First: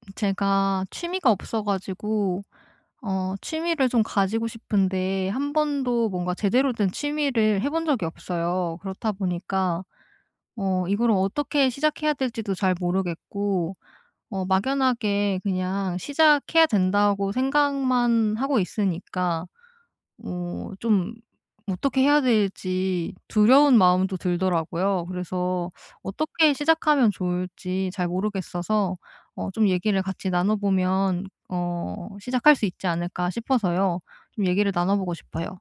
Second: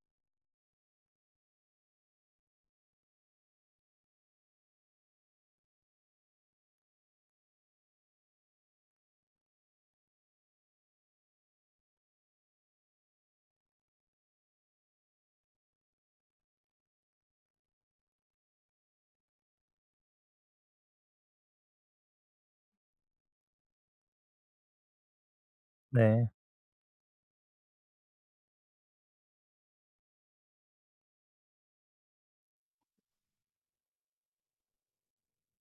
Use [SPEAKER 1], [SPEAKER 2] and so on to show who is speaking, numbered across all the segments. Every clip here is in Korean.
[SPEAKER 1] 음 제가 취미가 없어 가지고 어 취미를 좀 가지고 싶은데 한번도 뭔가 제대로 된 취미를 해 본 적이 없어요. 그렇다 보니까 어 이거를 어떻게 시작해야 될지도 잘 모르겠고 어 막연하게 그냥 '시작해야 된다.'고 생각만 하고 있으니까 뭐 좀 어떻게 해야 될지 두려운 마음도 들더라고요. 그래서
[SPEAKER 2] 네.
[SPEAKER 1] 어떻게 시작하면 좋을지 잘 모르겠어서 어 좀 얘기를 같이 나눠보면 '어 시작할 수 있지 않을까?' 싶어서요. 좀 얘기를 나눠 보고 싶어요.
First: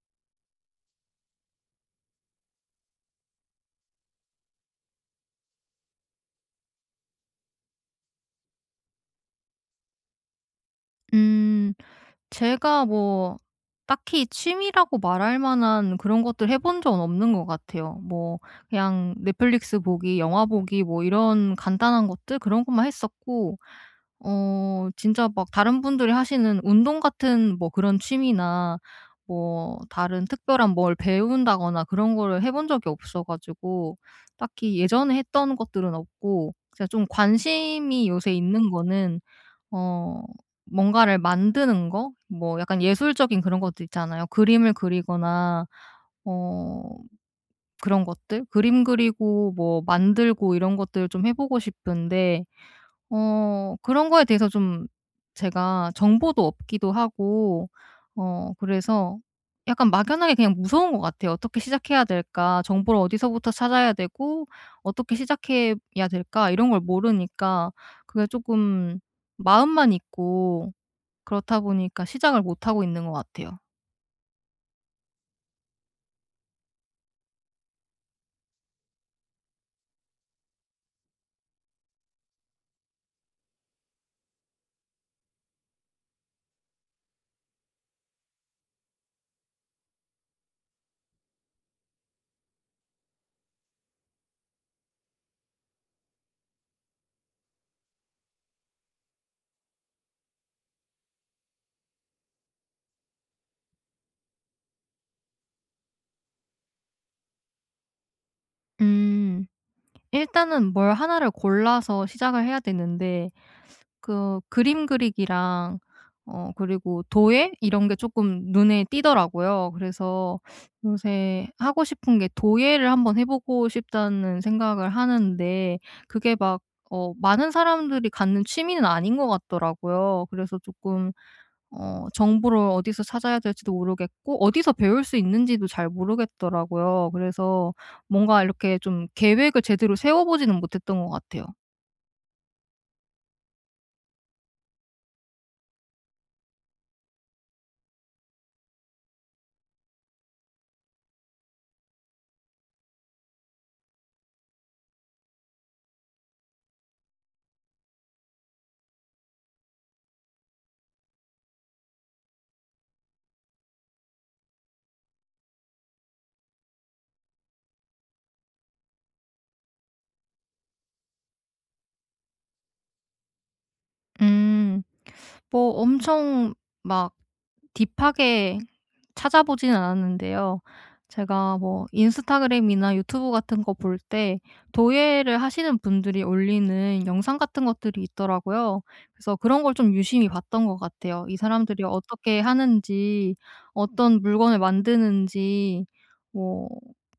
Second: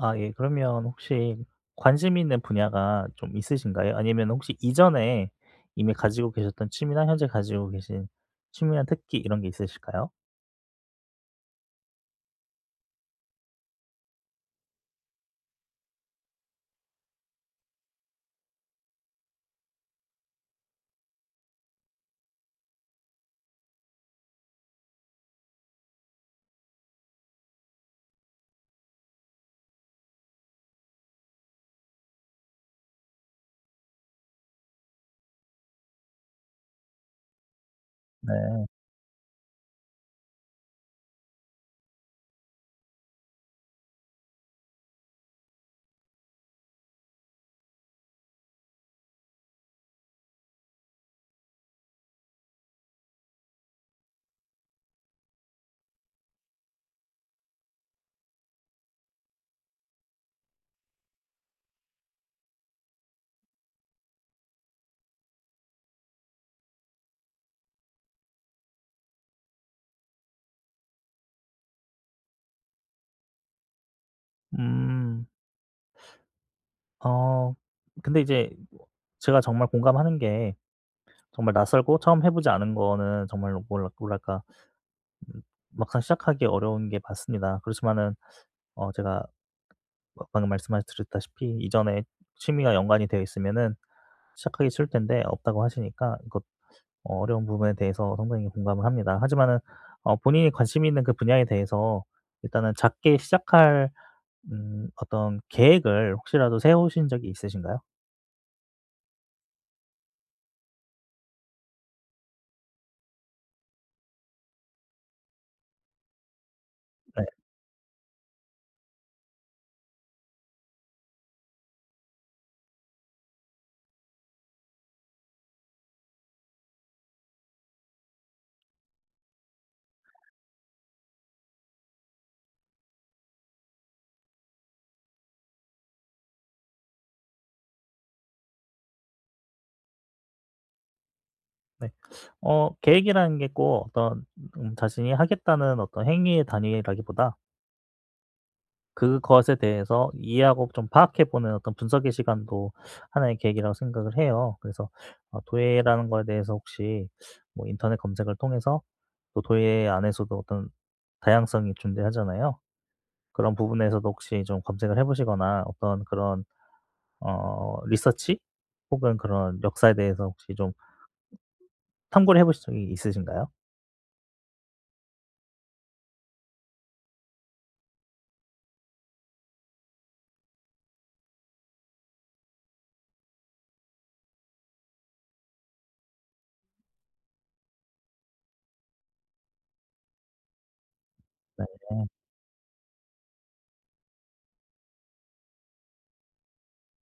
[SPEAKER 2] 아 예. 그러면 혹시 관심 있는 분야가 좀 있으신가요? 아니면은 혹시 이전에 이미 가지고 계셨던 취미나 현재 가지고 계신 취미나 특기 이런 게 있으실까요?
[SPEAKER 1] 음. 제가 뭐 딱히 취미라고 말할 만한 그런 것들을 해본 적은 없는 것 같아요. 뭐 그냥 넷플릭스 보기, 영화 보기 뭐 이런 간단한 것들 그런 것만 했었고 어 진짜 막 다른 분들이 하시는 운동 같은 뭐 그런 취미나 뭐 다른 특별한 뭘 배운다거나 그런 거를 해 본 적이 없어가지고 딱히 예전에 했던 것들은 없고 제가 좀 관심이 요새
[SPEAKER 2] 네.
[SPEAKER 1] 있는 거는 어 뭔가를 만드는 거 뭐 약간 예술적인 그런 것들 있잖아요. 그림을 그리거나 어 그런 것들 그림 그리고 뭐 만들고 이런 것들을 좀 해 보고 싶은데 어 그런 거에 대해서 좀 제가 정보도 없기도 하고 어 그래서 약간 막연하게 그냥 무서운 것 같아요. '어떻게 시작해야 될까?' '정보를 어디서부터 찾아야 되고 어떻게 시작해야 될까?' 이런 걸 모르니까 그게 쪼금 마음만 있고 그렇다 보니까 시작을 못 하고 있는 것 같아요.
[SPEAKER 2] 음. 어 근데 이제 뭐 제가 정말 공감하는 게 정말 낯설고 처음 해 보지 않은 거는 정말로 뭐라 뭐랄까. 음 막상 시작하기 어려운 게 맞습니다. 그렇지마는 어 제가 뭐 방금 말씀하 드렸다시피 이전에 취미와 연관이 되어 있으면은 시작하기 쉬울 텐데 없다고 하시니까 이거 어 어려운 부분에 대해서 상당히 공감을 합니다. 하지만은 어 본인이 관심이 있는 그 분야에 대해서 일단은 작게 시작할 음 어떤 계획을 혹시라도 세우신 적이 있으신가요?
[SPEAKER 1] 음. 일단은 뭘 1 를 골라서 시작을 해야 되는데 그 그림 그리기랑 어 그리고
[SPEAKER 2] 네.
[SPEAKER 1] 도예 이런 게 쪼끔 눈에 띄더라고요. 그래서 요새 하고 싶은 게 '도예를 한번 해 보고 싶다.'는 생각을 하는데 그게 막 어 많은 사람들이 갖는 취미는 아닌 것 같더라고요. 그래서 쪼끔 어 정보를 어디서 찾아야 될지도 모르겠고 어디서 배울 수 있는지도 잘 모르겠더라고요. 그래서 뭔가 이렇게 좀 계획을 제대로 세워 보지는 못했던 것 같아요.
[SPEAKER 2] 네. 어 계획이라는 게 꼭 어떤 음 자신이 하겠다는 어떤 행위의 단위라기보다 그것에 대해서 이해하고 좀 파악해 보는 어떤 분석의 시간도 하나의 계기라고 생각을 해요. 그래서 어 도예라는 거에 대해서 혹시 뭐 인터넷 검색을 통해서 또 도예 안에서도 어떤 다양성이 존재하잖아요. 그런 부분에서도 혹시 좀 검색을 해 보시거나 어떤 그런 어 리서치? 혹은 그런 역사에 대해서 혹시 좀 참고를 해보신 적이 있으신가요?
[SPEAKER 1] 음. 뭐 엄청 막 딥하게 찾아보진 않았는데요. 제가 뭐 인스타그램이나 유튜브 같은 거 볼 때 도예를 하시는 분들이 올리는 영상 같은 것들이 있더라고요. 그래서 그런 걸 좀 유심히 봤던 것 같아요. 이 사람들이
[SPEAKER 2] 네.
[SPEAKER 1] 어떻게 하는지 어떤 물건을 만드는지 뭐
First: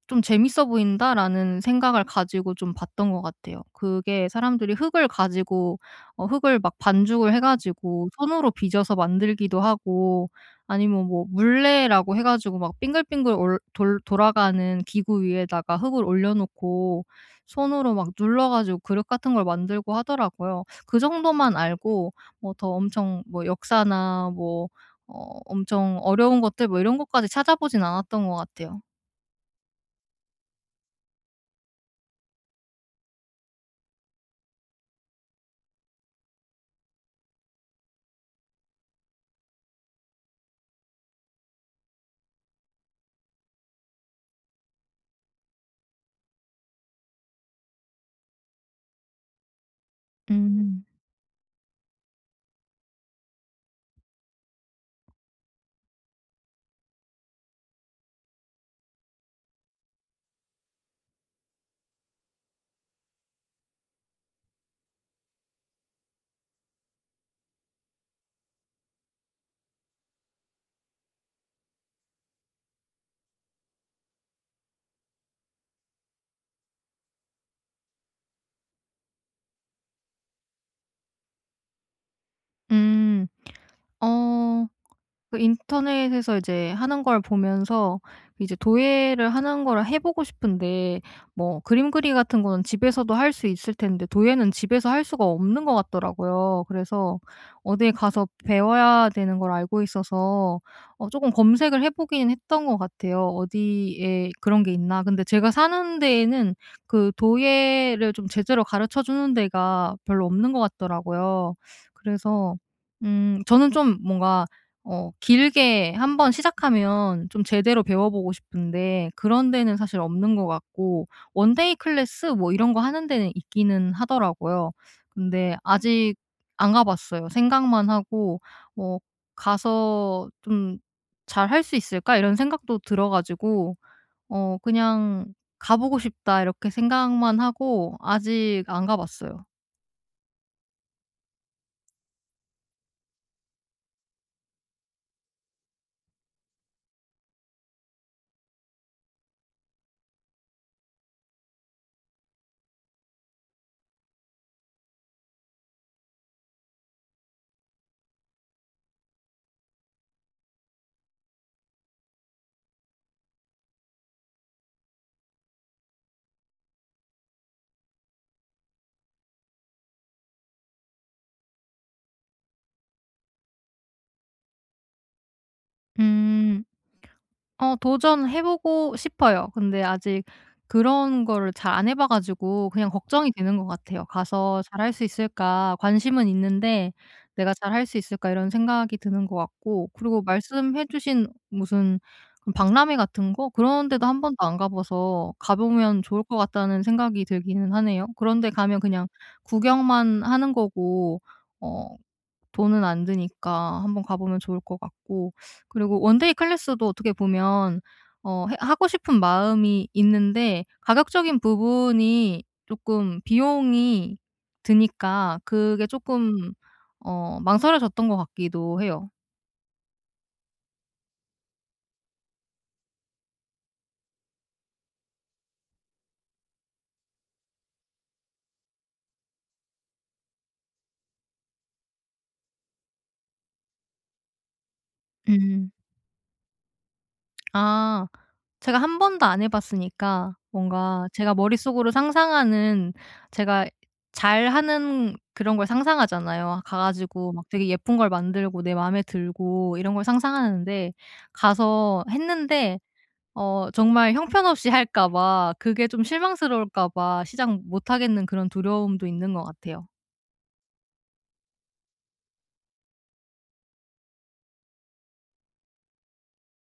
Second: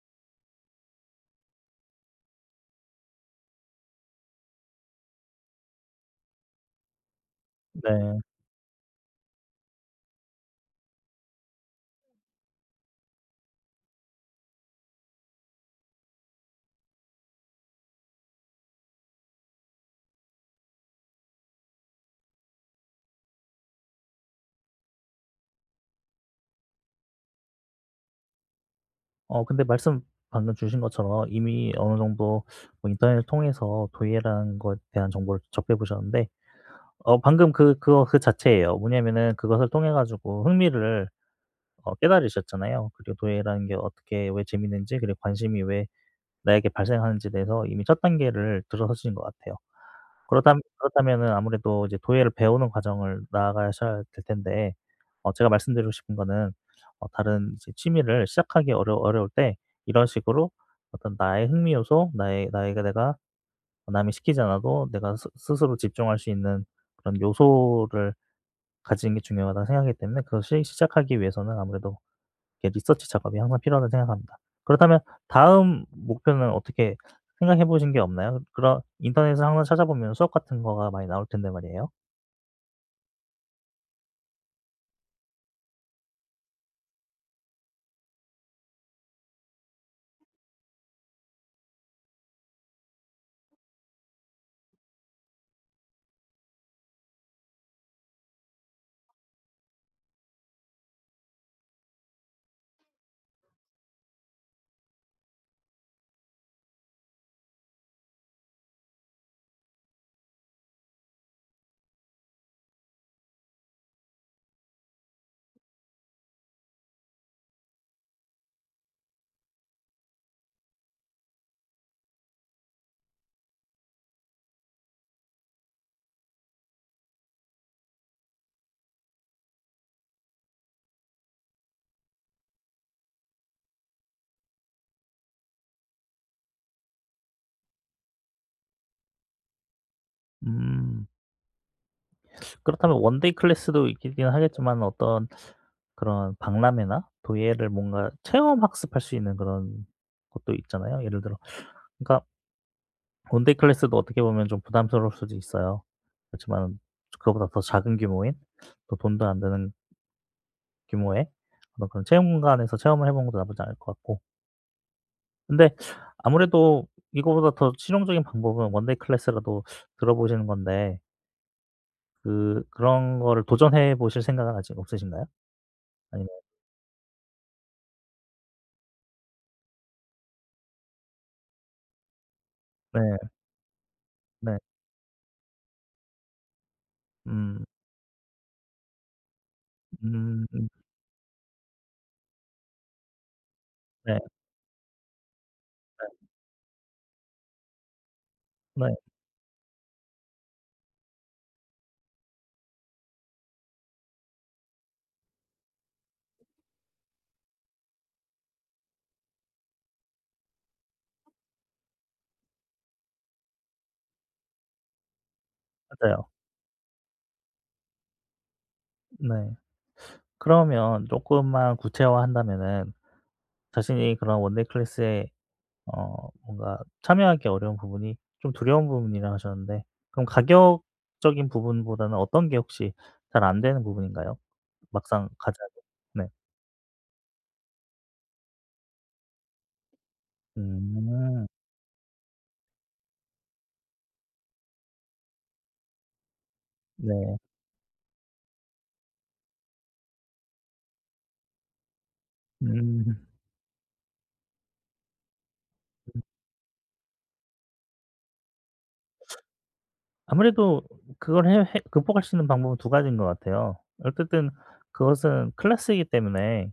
[SPEAKER 1] '좀 재밌어 보인다.'라는 생각을 가지고 좀 봤던 것 같아요. 그게 사람들이 흙을 가지고 어 흙을 막 반죽을 해가지고
[SPEAKER 2] 네.
[SPEAKER 1] 손으로 빚어서 만들기도 하고 아니면 뭐 물레라고 해 가지고 막 빙글빙글 올 돌 돌아가는 기구 위에다가 흙을 올려놓고 손으로 막 눌러 가지고 그릇 같은 걸 만들고 하더라고요. 그 정도만 알고 뭐 더 엄청 뭐 역사나 뭐 어 엄청 어려운 것들 뭐 이런 것까지 찾아보진 않았던 거 같아요.
[SPEAKER 2] 어 근데 말씀 방금 주신 것처럼 이미 어느 정도 뭐 인터넷을 통해서 도예라는 것 대한 정보를 접해 보셨는데 어 방금 그 그거 그 자체예요. 뭐냐면은 그것을 통해 가지고 흥미를 어 깨달으셨잖아요. 그리고 도예라는 게 어떻게 왜 재미있는지 그리고 관심이 왜 나에게 발생하는지에 대해서 이미 첫 단계를 들어서신 것 같아요. 그렇담
[SPEAKER 1] 음.
[SPEAKER 2] 그렇다면은 아무래도 이제 도예를 배우는 과정을 나아가셔야 될 텐데 어 제가 말씀드리고 싶은 거는 어 다른 이제 취미를 시작하기 어려 어려울 때 이런 식으로 어떤 나의 흥미 요소 나의 나의 그 내가 남이 시키지 않아도 내가 스 스스로 집중할 수 있는 그런 요소를 가지는 게 중요하다고 생각하기 때문에 그것을 시작하기 위해서는 아무래도 이렇게 리서치 작업이 항상 필요하다고 생각합니다. 그렇다면 다음 목표는 어떻게 생각해 보신 게 없나요? 그런 인터넷을 항상 찾아보면 수업 같은 거가 많이 나올 텐데 말이에요.
[SPEAKER 1] 음. 어 그 인터넷에서 이제 하는 걸 보면서 이제 도예를 하는 거를 해 보고 싶은데 뭐 그림 그리기 같은 거는 집에서도 할 수 있을 텐데 도예는 집에서 할 수가 없는 것 같더라고요. 그래서 어디 가서 배워야 되는 걸 알고 있어서 어 쪼금 검색을 해 보긴 했던 것 같아요, 어디에 그런 게 있나. 근데 제가 사는 데에는 그 도예를 좀 제대로 가르쳐 주는 데가 별로 없는 것 같더라고요. 그래서 음 저는 좀 뭔가 어 길게 한번 시작하면 좀 제대로 배워보고 싶은데 그런 데는 사실 없는 것 같고 원데이 클래스 뭐 이런 거 하는 데는 있기는 하더라고요. 근데 아직 안 가 봤어요. 생각만 하고 뭐 '가서 좀 잘할 수 있을까?' 이런 생각도 들어 가지고 어 그냥 '가 보고 싶다.' 이렇게 생각만 하고 아직 안 가봤어요.
[SPEAKER 2] 음. 그렇다면 원데이 클래스도 있긴 하겠지만은 어떤 그런 박람회나 도예를 뭔가 체험 학습할 수 있는 그런 곳도 있잖아요. 예를 들어 그니까 원데이 클래스도 어떻게 보면 좀 부담스러울 수도 있어요. 그렇지만은 그거보다 더 작은 규모인 또 돈도 안 드는 규모의 어떤 그런 체험관에서 체험을 해보는 것도 나쁘지 않을 것 같고 근데 아무래도 이거보다 더 실용적인 방법은 원데이 클래스라도 들어보시는 건데 그 그런 거를 도전해보실 생각은 아직 없으신가요? 아니면
[SPEAKER 1] 음. 어 도전해 보고 싶어요. 근데 아직 그런 거를 잘 안 해 봐 가지고 그냥
[SPEAKER 2] 네.
[SPEAKER 1] 걱정이 되는 거 같아요.
[SPEAKER 2] 네.
[SPEAKER 1] '가서 잘 할 수 있을까 관심은 있는데 내가
[SPEAKER 2] 음.
[SPEAKER 1] 잘 할 수 있을까.' 이런 생각이 드는 것 같고 그리고
[SPEAKER 2] 음.
[SPEAKER 1] 말씀해 주신 무슨 박람회 같은 거 그런 데도
[SPEAKER 2] 네.
[SPEAKER 1] 한번도 안 가봐서 가보면
[SPEAKER 2] 네.
[SPEAKER 1] 좋을 것 같다는 생각이 들기는 하네요. 그런데 가면
[SPEAKER 2] 네.
[SPEAKER 1] 그냥 구경만 하는 거고 어 돈은 안 드니까 한번 가 보면 좋을 것 같고 그리고 원데이 클래스도 어떻게 보면 어 해 하고 싶은 마음이 있는데 가격적인 부분이 쪼끔 비용이 드니까 그게
[SPEAKER 2] 맞아요.
[SPEAKER 1] 쪼끔 어 망설여졌던 것 같기도 해요.
[SPEAKER 2] 네. 그러면 쪼끔만 구체화 한다면은 자신이 그런 원데이 클래스에 어 뭔가 참여하기 어려운 부분이 좀 두려운 부분이라고 하셨는데 그럼 가격적인 부분보다는 어떤 게 혹시 잘 안 되는 부분인가요? 막상 가자면
[SPEAKER 1] 음.
[SPEAKER 2] 네.
[SPEAKER 1] 아. 제가 한번도 안 해 봤으니까 뭔가 제가
[SPEAKER 2] 음.
[SPEAKER 1] 머릿속으로 상상하는 제가 잘하는 그런 걸 상상하잖아요. 가 가지고
[SPEAKER 2] 네.
[SPEAKER 1] 막 되게 예쁜 걸 만들고 내 맘에 들고 이런 걸 상상하는데 가서 했는데
[SPEAKER 2] 음.
[SPEAKER 1] 어 정말 형편없이 할까 봐 그게 좀 실망스러울까 봐 시작 못하겠는 그런 두려움도 있는 거 같아요.
[SPEAKER 2] 아무래도 그걸 해 해 극복할 수 있는 방법은 2 가지인 것 같아요. 어쨌든 그것은 클래스이기 때문에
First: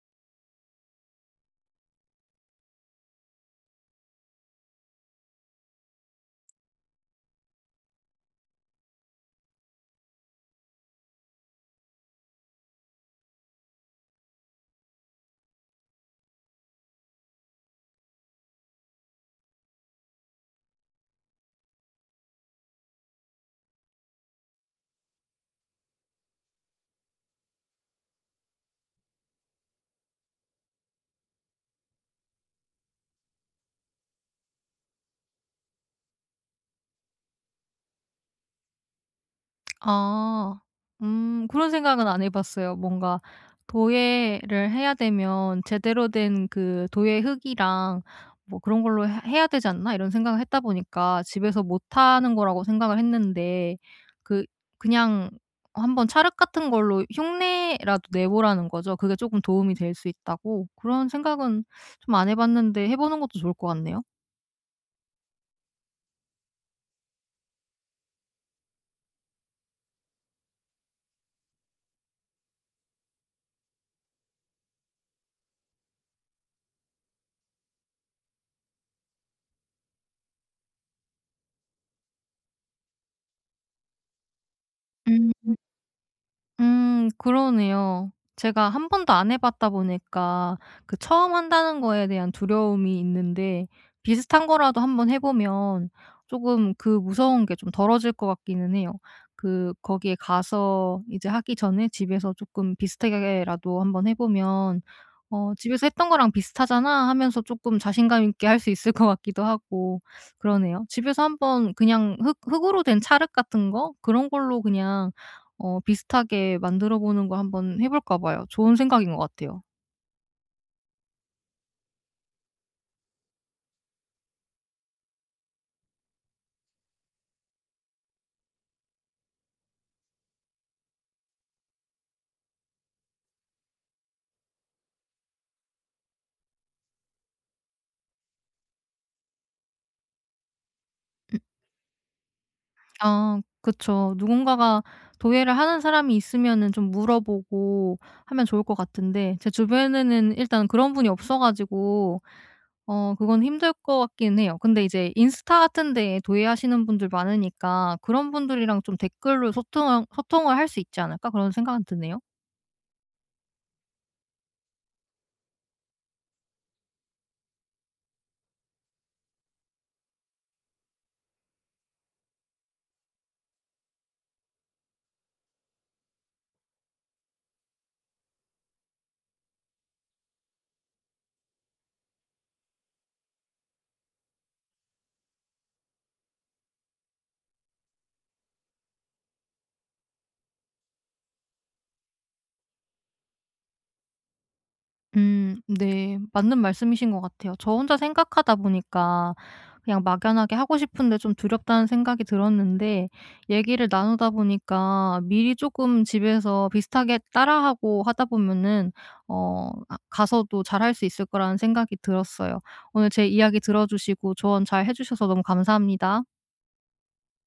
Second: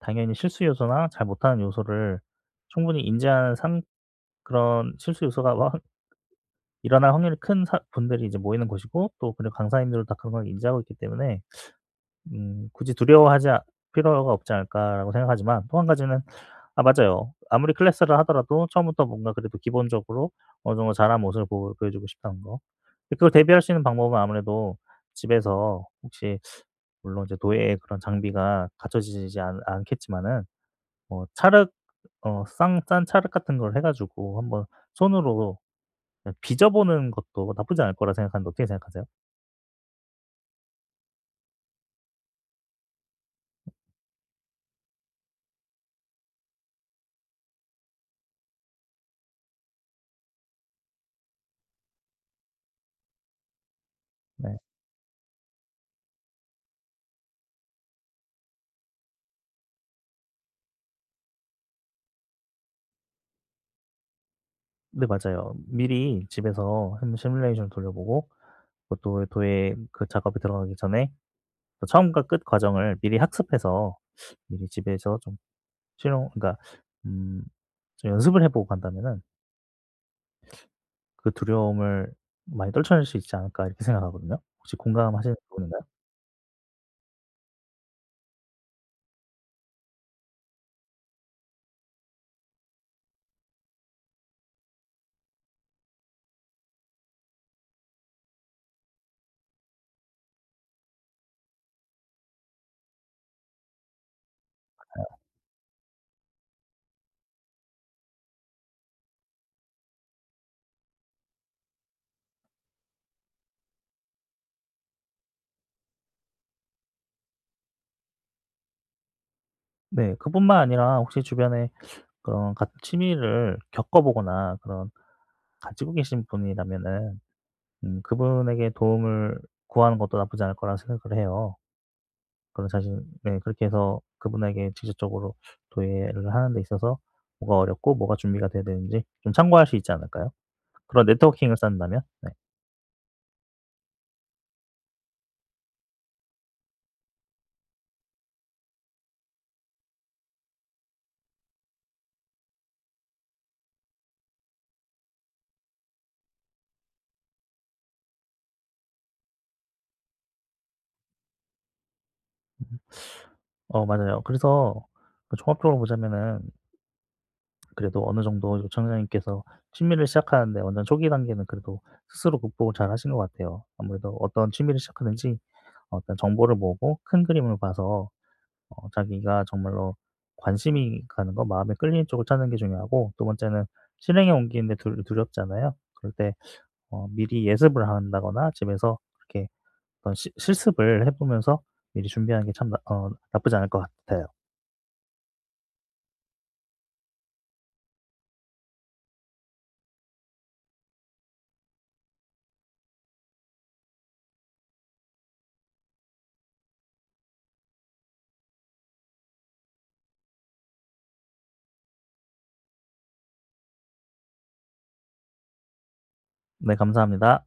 [SPEAKER 2] 당연히 실수 요소나 잘 못하는 요소를 충분히 인지한 상 그런 실수 요소가 와한 일어날 확률이 큰 사 분들이 이제 모이는 곳이고 또 그리고 강사님들도 다 그걸 인지하고 있기 때문에 음 '굳이 두려워하지 아 필요가 없지 않을까.'라고 생각하지만, 또 1 가지는 아 맞아요. 아무리 클래스를 하더라도 처음부터 뭔가 그래도 기본적으로 어느 정도 잘 한 모습을 보 보여 보여주고 싶다는 거. 그걸 대비할 수 있는 방법은 아무래도 집에서 혹시 물론 이제 도예의 그런 장비가 갖춰지지 지 않 않겠지만은 뭐 찰흙 어 싼 싼 찰흙 같은 걸 해 가지고 한번 손으로 그냥 빚어 보는 것도 나쁘지 않을 거라 생각하는데 어떻게 생각하세요?
[SPEAKER 1] 아. 음 그런 생각은 안 해 봤어요. 뭔가 도예를 해야 되면 '제대로 된 그 도예 흙이랑 뭐 그런 걸로 해 해야 되지 않나?' 이런 생각을 했다 보니까 집에서 못 하는 거라고 생각을 했는데 그
[SPEAKER 2] 네.
[SPEAKER 1] 그냥 어 한번 찰흙 같은 걸로 흉내라도 내보라는 거죠. 그게 쪼끔 도움이 될 수 있다고. 그런 생각은 좀 안 해 봤는데 해 보는 것도 좋을 것 같네요.
[SPEAKER 2] 네. 맞아요. 미리 집에서 한번 시뮬레이션을 돌려 보고 뭐 또 도예 그 작업이 들어가기 전에 처음과 끝 과정을 미리 학습해서 미리 집에서 좀 실험 그러니까 음 좀 연습을 해보고 간다면은 '그 두려움을 많이 떨쳐낼 수 있지 않을까?' 이렇게 생각하거든요. 혹시 공감하시는
[SPEAKER 1] 음.
[SPEAKER 2] 부분인가요?
[SPEAKER 1] 음. 그러네요. 제가 한번도 안 해 봤다 보니까 그 처음 한다는 거에 대한 두려움이 있는데 비슷한 거라도 한번 해 보면 조금 그 무서운 게 좀 덜어질 것 같기는 해요. 그 거기에 가서 이제 하기 전에 집에서 쪼끔 비슷하게 하게라도 한번 해 보면
[SPEAKER 2] 맞아요.
[SPEAKER 1] '어 집에서 했던 거랑 비슷하잖아.' 하면서 쪼끔 자신감 있게 할 수 있을 것 같기도 하고 그러네요. 집에서 한번 그냥 흙 흙으로 된 찰흙 같은 거 그런 걸로 그냥 어 비슷하게 만들어 보는 거 한번 해 볼까 봐요. 좋은 생각인 거 같아요.
[SPEAKER 2] 네. 그뿐만 아니라 혹시 주변에 어 같은 취미를 겪어 보거나 그런 가지고 계신 분이라면은 음 그분에게 도움을 구하는 것도 나쁘지 않을 거라고 생각을 해요. 그리고 사실 네 그렇게 해서 그분에게 직접적으로 도예를 하는 데 있어서 뭐가 어렵고 뭐가 준비가 돼야 되는지 좀 참고할 수 있지 않을까요? 그런
[SPEAKER 1] 으
[SPEAKER 2] 네트워킹을 쌓는다면 네.
[SPEAKER 1] 아 그쵸. 누군가가 도예를 하는 사람이 있으면은 좀 물어보고 하면 좋을 것 같은데 제 주변에는 일단 그런 분이 없어 가지고 어 그건 힘들 것 같긴 해요. 근데 이제 '인스타 같은 데에 도예 하시는 분들 많으니까 그런 분들이랑 좀 댓글로 소통할 소통을 할 수 있지 않을까?' 그런 생각은 드네요.
[SPEAKER 2] 어 맞아요. 그래서 그 종합적으로 보자면은 그래도 어느 정도 요청자님께서 취미를 시작하는데 어느 초기 단계는 그래도 스스로 극복을 잘하신 것 같아요. 아무래도 어떤 취미를 시작하든지 어떤 정보를 모으고 큰 그림을 봐서 어 자기가 정말로 관심이 가는 거 마음에 끌리는 쪽을 찾는 게 중요하고 2 번째는 실행에 옮기는 게 두 두렵잖아요. 그럴 때 어 미리 예습을 한다거나 집에서 그렇게 어떤 시 실습을 해보면서 미리 준비하는 게 참 나 어 나쁘지 않을 것 같아요.
[SPEAKER 1] 음 네. 맞는 말씀이신 것 같아요. 저 혼자 생각하다 보니까 그냥 막연하게 하고 싶은데 좀 두렵다는 생각이 들었는데 얘기를 나누다 보니까 미리 쪼끔 집에서 비슷하게 따라하고 하다 보면은 어 아 가서도 잘할 수 있을 거라는 생각이 들었어요. 오늘 제 이야기 들어주시고 조언 잘해 주셔서 너무 감사합니다.
[SPEAKER 2] 네. 감사합니다.